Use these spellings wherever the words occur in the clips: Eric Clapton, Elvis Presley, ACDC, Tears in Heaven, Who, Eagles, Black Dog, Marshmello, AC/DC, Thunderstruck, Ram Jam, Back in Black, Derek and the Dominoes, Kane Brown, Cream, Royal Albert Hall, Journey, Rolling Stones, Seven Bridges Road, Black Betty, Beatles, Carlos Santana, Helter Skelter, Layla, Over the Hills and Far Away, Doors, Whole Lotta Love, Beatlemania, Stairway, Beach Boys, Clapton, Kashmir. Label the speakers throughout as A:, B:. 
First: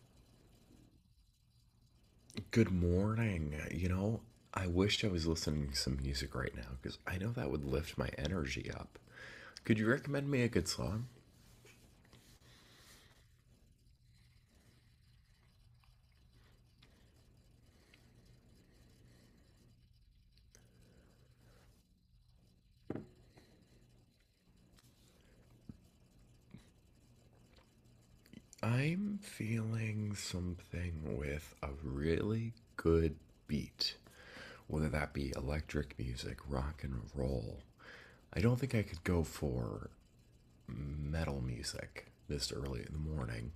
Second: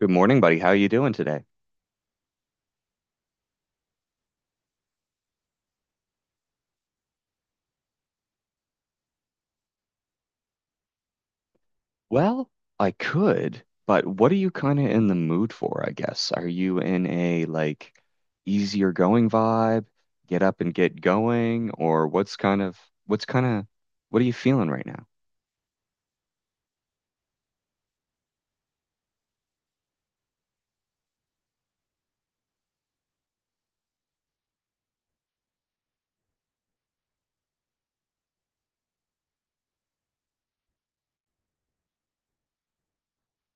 A: Good morning, buddy. How you doing today?
B: Good morning. I wished I was listening to some music right now because I know that would lift my energy up. Could you recommend me a good song?
A: Well, I could, but what are you kind of in the mood for, I guess? Are you in a like easier going vibe, get up and get going, or what's kind of what are you feeling right now?
B: I'm feeling something with a really good beat, whether that be electric music, rock and roll. I don't think I could go for metal music this early in the morning,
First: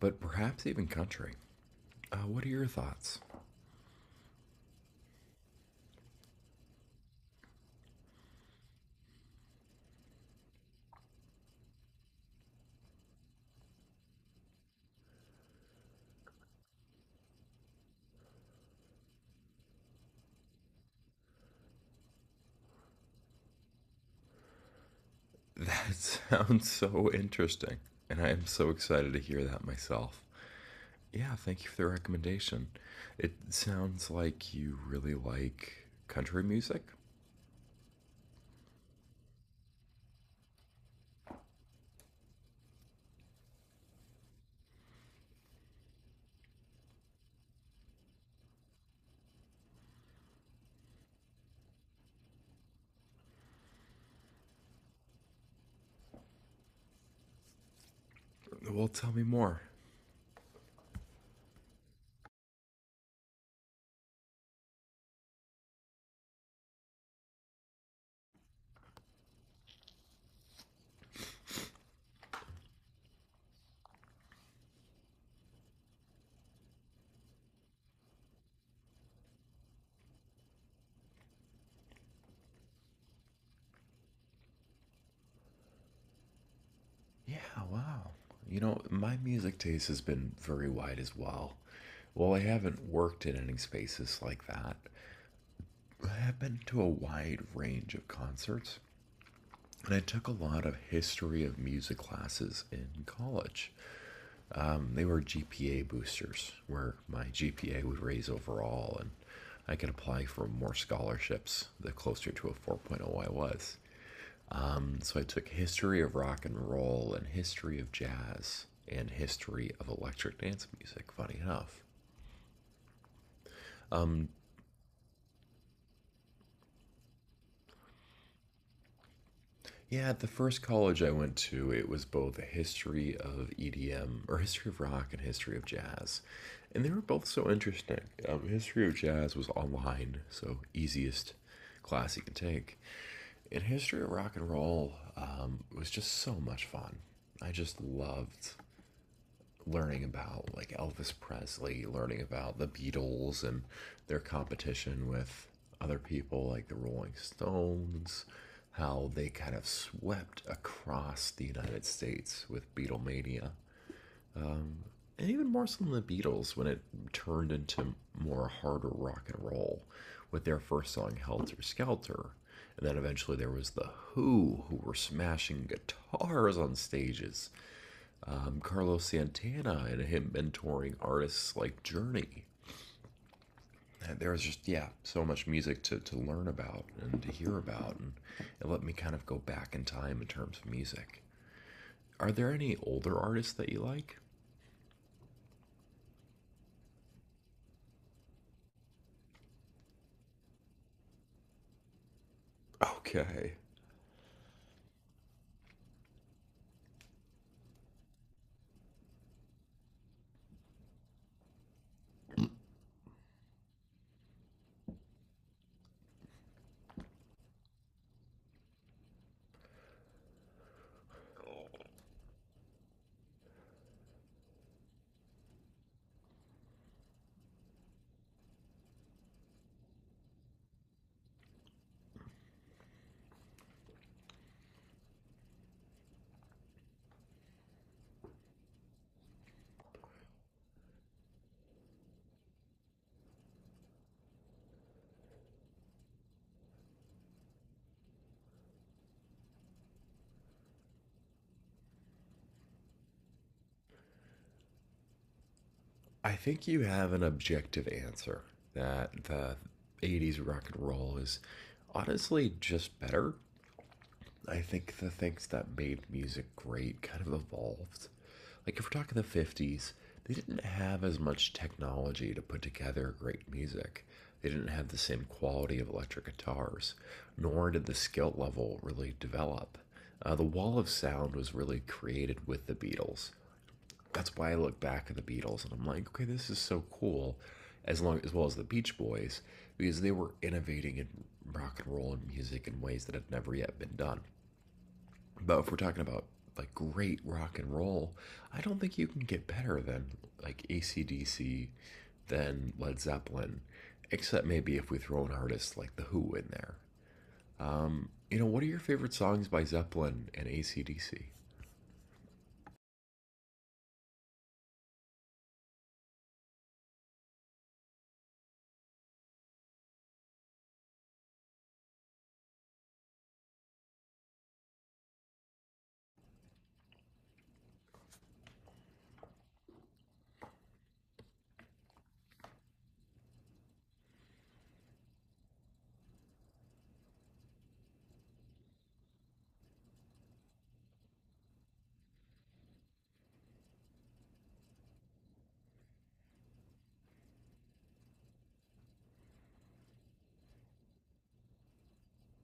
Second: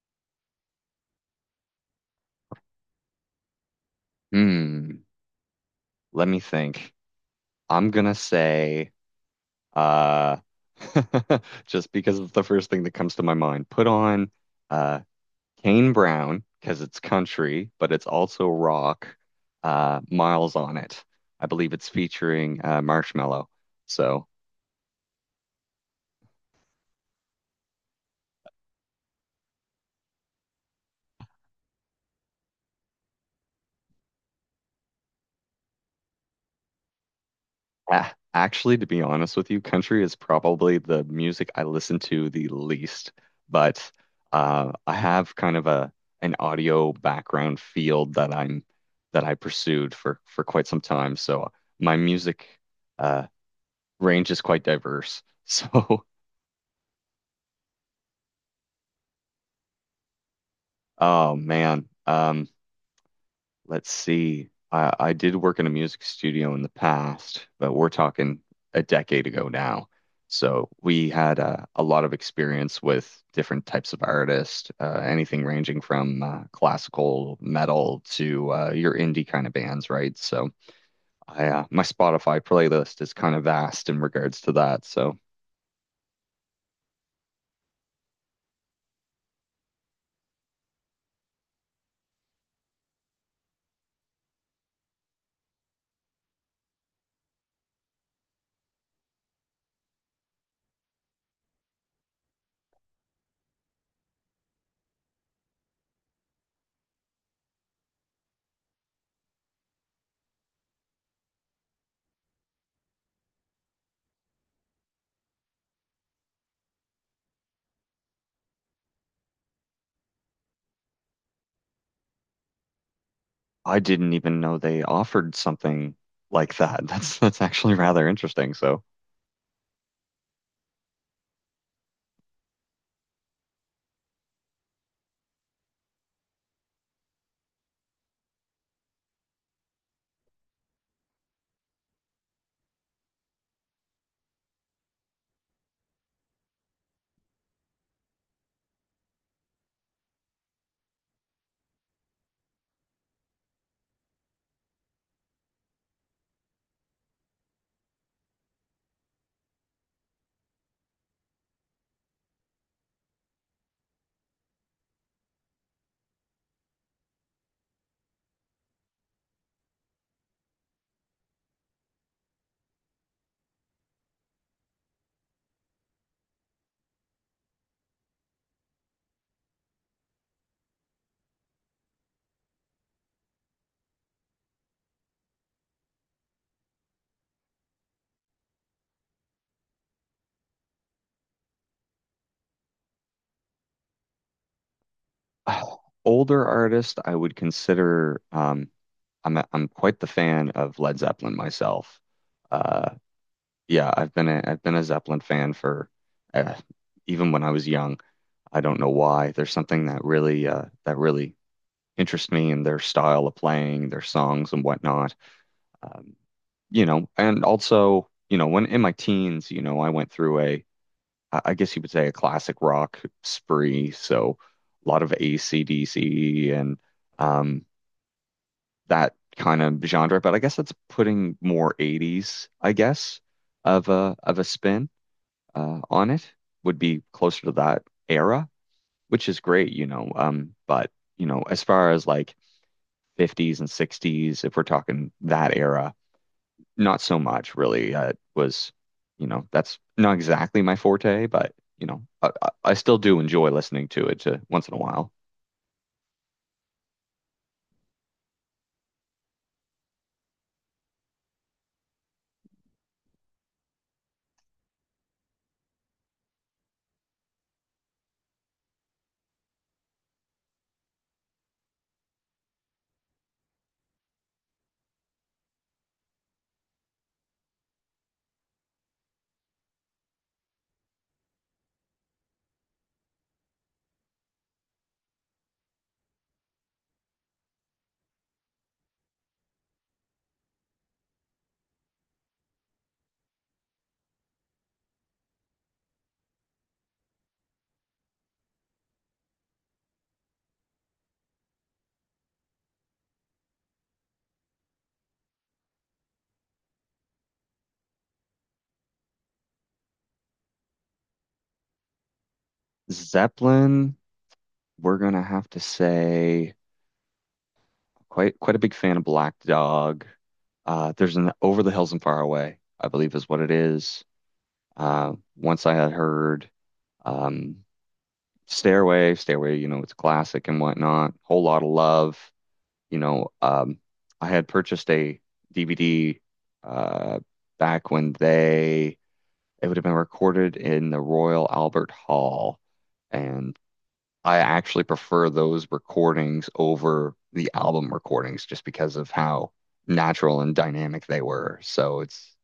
B: but perhaps even country. What are your thoughts?
A: Hmm, let me think. I'm gonna say uh just because it's the first thing that comes to my mind. Put on uh Kane Brown, because it's country, but it's also rock, Miles on it. I believe it's featuring Marshmello. So,
B: That sounds so interesting. And I am so excited to hear that myself. Yeah, thank you for the recommendation. It sounds like you really like country music.
A: actually, to be honest with you, country is probably the music I listen to the least, but I have kind of a an audio background field that I pursued for quite some time. So my music uh, range is quite diverse. So,
B: Well, tell me more.
A: oh man. Let's see. I did work in a music studio in the past, but we're talking a decade ago now. So we had a lot of experience with different types of artists, anything ranging from classical metal to your indie kind of bands, right? So I, my Spotify playlist is kind of vast in regards to that. So
B: Yeah, wow. You know, my music taste has been very wide as well. While I haven't worked in any spaces like that, I have been to a wide range of concerts, and I took a lot of history of music classes in college. They were GPA boosters, where my GPA would raise overall, and I could apply for more scholarships the closer to a 4.0 I was. So I took history of rock and roll and history of jazz and history of electric dance music. Funny enough,
A: I didn't even know they offered something like that. That's actually rather interesting. So
B: yeah, at the first college I went to, it was both a history of EDM or history of rock and history of jazz. And they were both so interesting. History of jazz was online, so easiest class you can take. And history of rock and roll was just so much fun. I just loved learning about like Elvis Presley, learning about the Beatles and their competition with other people like the Rolling Stones, how they kind of swept across the United States with Beatlemania. And even more so than the Beatles when it turned into more harder rock and roll with their first song Helter Skelter. And then eventually there was the who were smashing guitars on stages, Carlos Santana and him mentoring artists like Journey. And there was just yeah, so much music to learn about and to hear about, and it let me kind of go back in time in terms of music. Are there any older artists that you like?
A: older artist, I would consider. I'm quite the fan of Led Zeppelin myself. Uh,
B: Okay,
A: yeah, I've been a Zeppelin fan for uh, even when I was young. I don't know why. There's something that really that really interests me in their style of playing, their songs and whatnot. Um, you know, and also, you know, when in my teens, you know, I went through a I guess you would say a classic rock spree. So a lot of AC/DC and um, that kind of genre. But I guess that's putting more 80s, I guess, of a spin on it would be closer to that era, which is great, you know. But you know, as far as like 50s and 60s, if we're talking that era, not so much really. It was, you know, that's not exactly my forte, but you know, I still do enjoy listening to it once in a while.
B: I think you have an objective answer that the 80s rock and roll is honestly just better. I think the things that made music great kind of evolved. Like if we're talking the 50s, they didn't have as much technology to put together great music. They didn't have the same quality of electric guitars, nor did the skill level really develop. The wall of sound was really created with the Beatles. That's why I look back at the Beatles and I'm like, okay, this is so cool, as long as well as the Beach Boys, because they were innovating in rock and roll and music in ways that had never yet been done. But if we're talking about like great rock and roll, I don't think you can get better than like ACDC, than Led Zeppelin, except maybe if we throw an artist like The Who in there. You know, what are your favorite songs by Zeppelin and ACDC?
A: Zeppelin, we're gonna have to say quite a big fan of Black Dog. There's an Over the Hills and Far Away, I believe is what it is. Once I had heard um, Stairway, you know, it's a classic and whatnot. Whole lot of love. You know, I had purchased a DVD, uh, back when they it would have been recorded in the Royal Albert Hall, and I actually prefer those recordings over the album recordings just because of how natural and dynamic they were. So it's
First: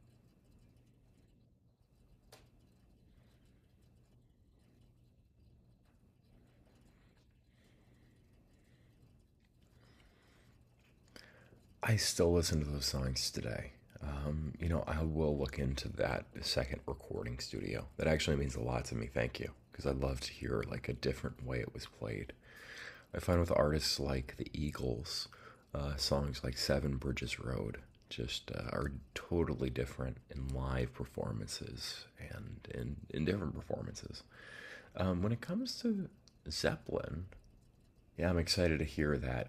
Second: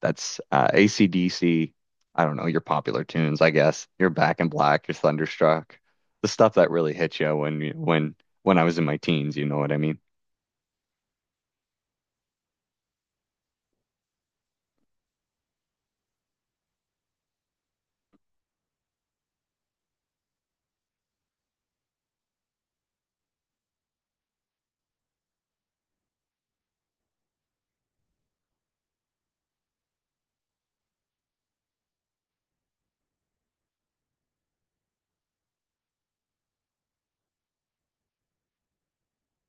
A: that's AC/DC. I don't know your popular tunes, I guess. Your Back in Black, your Thunderstruck, the stuff that really hit you when I was in my teens. You know what I mean?
B: I still listen to those songs today. You know, I will look into that second recording studio. That actually means a lot to me. Thank you, because I love to hear like a different way it was played. I find with artists like the Eagles, songs like Seven Bridges Road just are totally different in live performances and in different performances. When it comes to Zeppelin, yeah, I'm excited to hear that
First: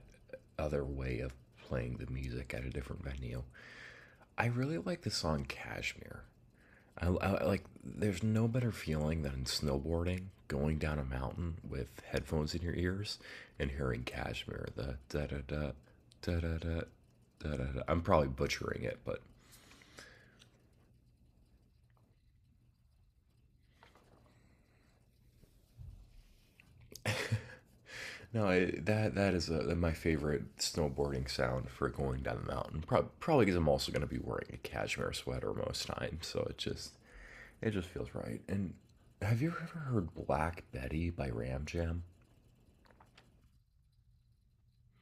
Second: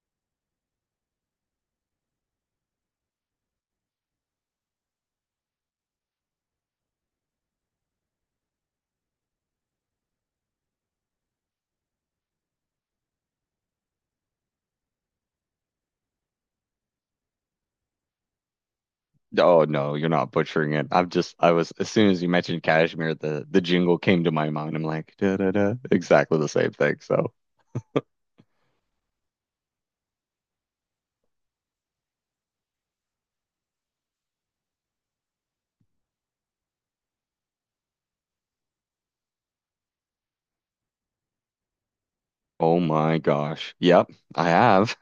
B: other way of playing the music at a different venue. I really like the song Kashmir. I There's no better feeling than snowboarding, going down a mountain with headphones in your ears, and hearing Kashmir. The da da da da da da da da. I'm probably butchering it, but
A: Oh no, you're not butchering it. I'm just I was As soon as you mentioned cashmere, the jingle came to my mind. I'm like, da da da, exactly the same thing. So,
B: no, it, that that is my favorite snowboarding sound for going down the mountain. Probably because I'm also going to be wearing a cashmere sweater most times, so it just feels right. And have you ever heard Black Betty by Ram Jam?
A: oh my gosh. Yep, I have.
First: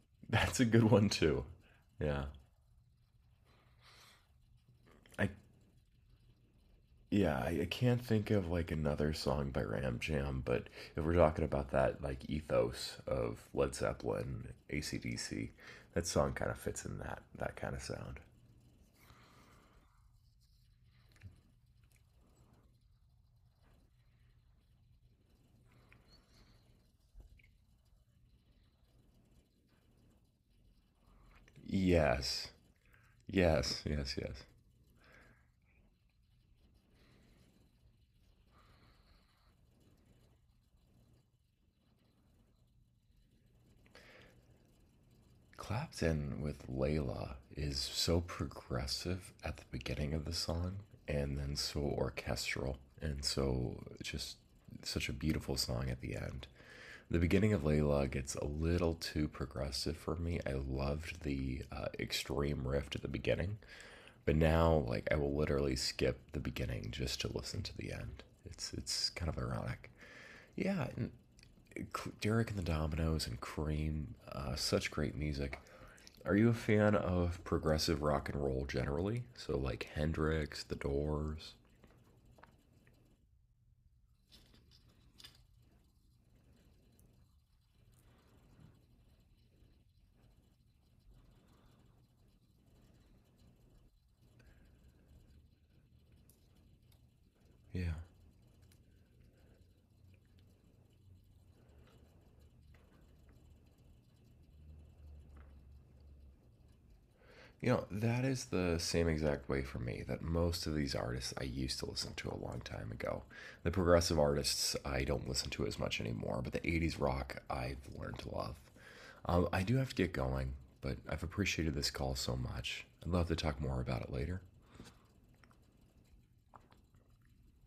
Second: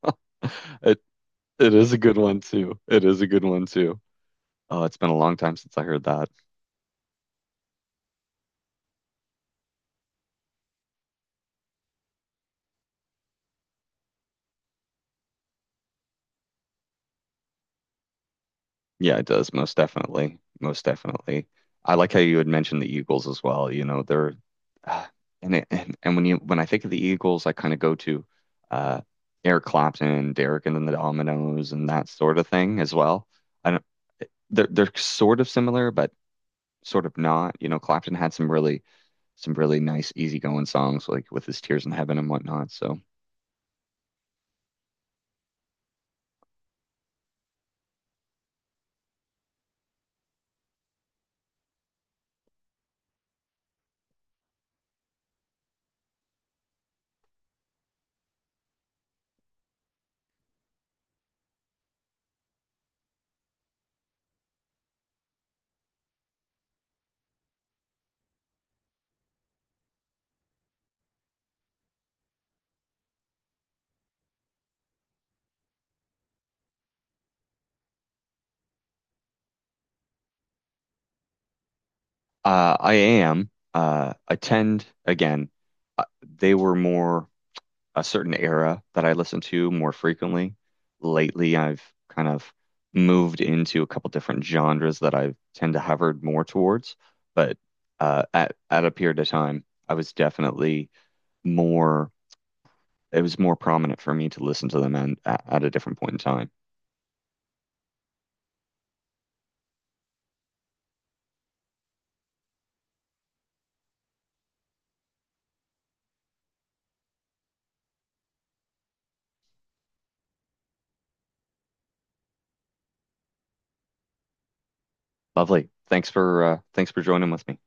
B: That's a good
A: It
B: one too.
A: is a good
B: Yeah.
A: one too. It is a good one too. Oh, it's been a
B: I
A: long time since I heard that.
B: I can't think of like another song by Ram Jam, but if we're talking about that like ethos of Led Zeppelin, ACDC, that song kind of fits in that kind of sound.
A: Yeah, it does, most definitely. Most definitely. I like how you had mentioned the Eagles as well. You know, they're ah, and when you when I think of the Eagles, I kind of go to uh Eric Clapton, Derek and then the Dominoes and that sort of
B: Yes.
A: thing as well. I
B: Yes,
A: don't
B: yes, yes.
A: they're sort of similar, but sort of not. You know, Clapton had some really nice easygoing songs like with his Tears in Heaven and whatnot. So
B: Clapton with Layla is so progressive at the beginning of the song and then so orchestral and so just such a beautiful song at the end. The beginning of Layla gets a little too progressive for me. I loved the extreme riff at the beginning, but now like I will literally skip the beginning just to listen to the end. It's kind of ironic. Yeah, and Derek and the Dominoes and Cream, such great music. Are you a fan of progressive rock and roll generally? So like Hendrix, The Doors.
A: I am attend again. Uh, they were more a certain era that I listen to more frequently. Lately, I've kind of moved into a couple different genres that I tend to hover more towards. But
B: Yeah.
A: at a period of time, I was definitely more. It was more prominent for me to listen to them and at a different point in time.
B: You know, that is the same exact way for me that most of these artists I used to listen to a long time ago. The progressive artists I don't listen to as much anymore, but the 80s rock I've learned to love. I do have to get going, but I've appreciated this call so much. I'd love to talk more about it later.
A: Lovely. Thanks for thanks for joining with me.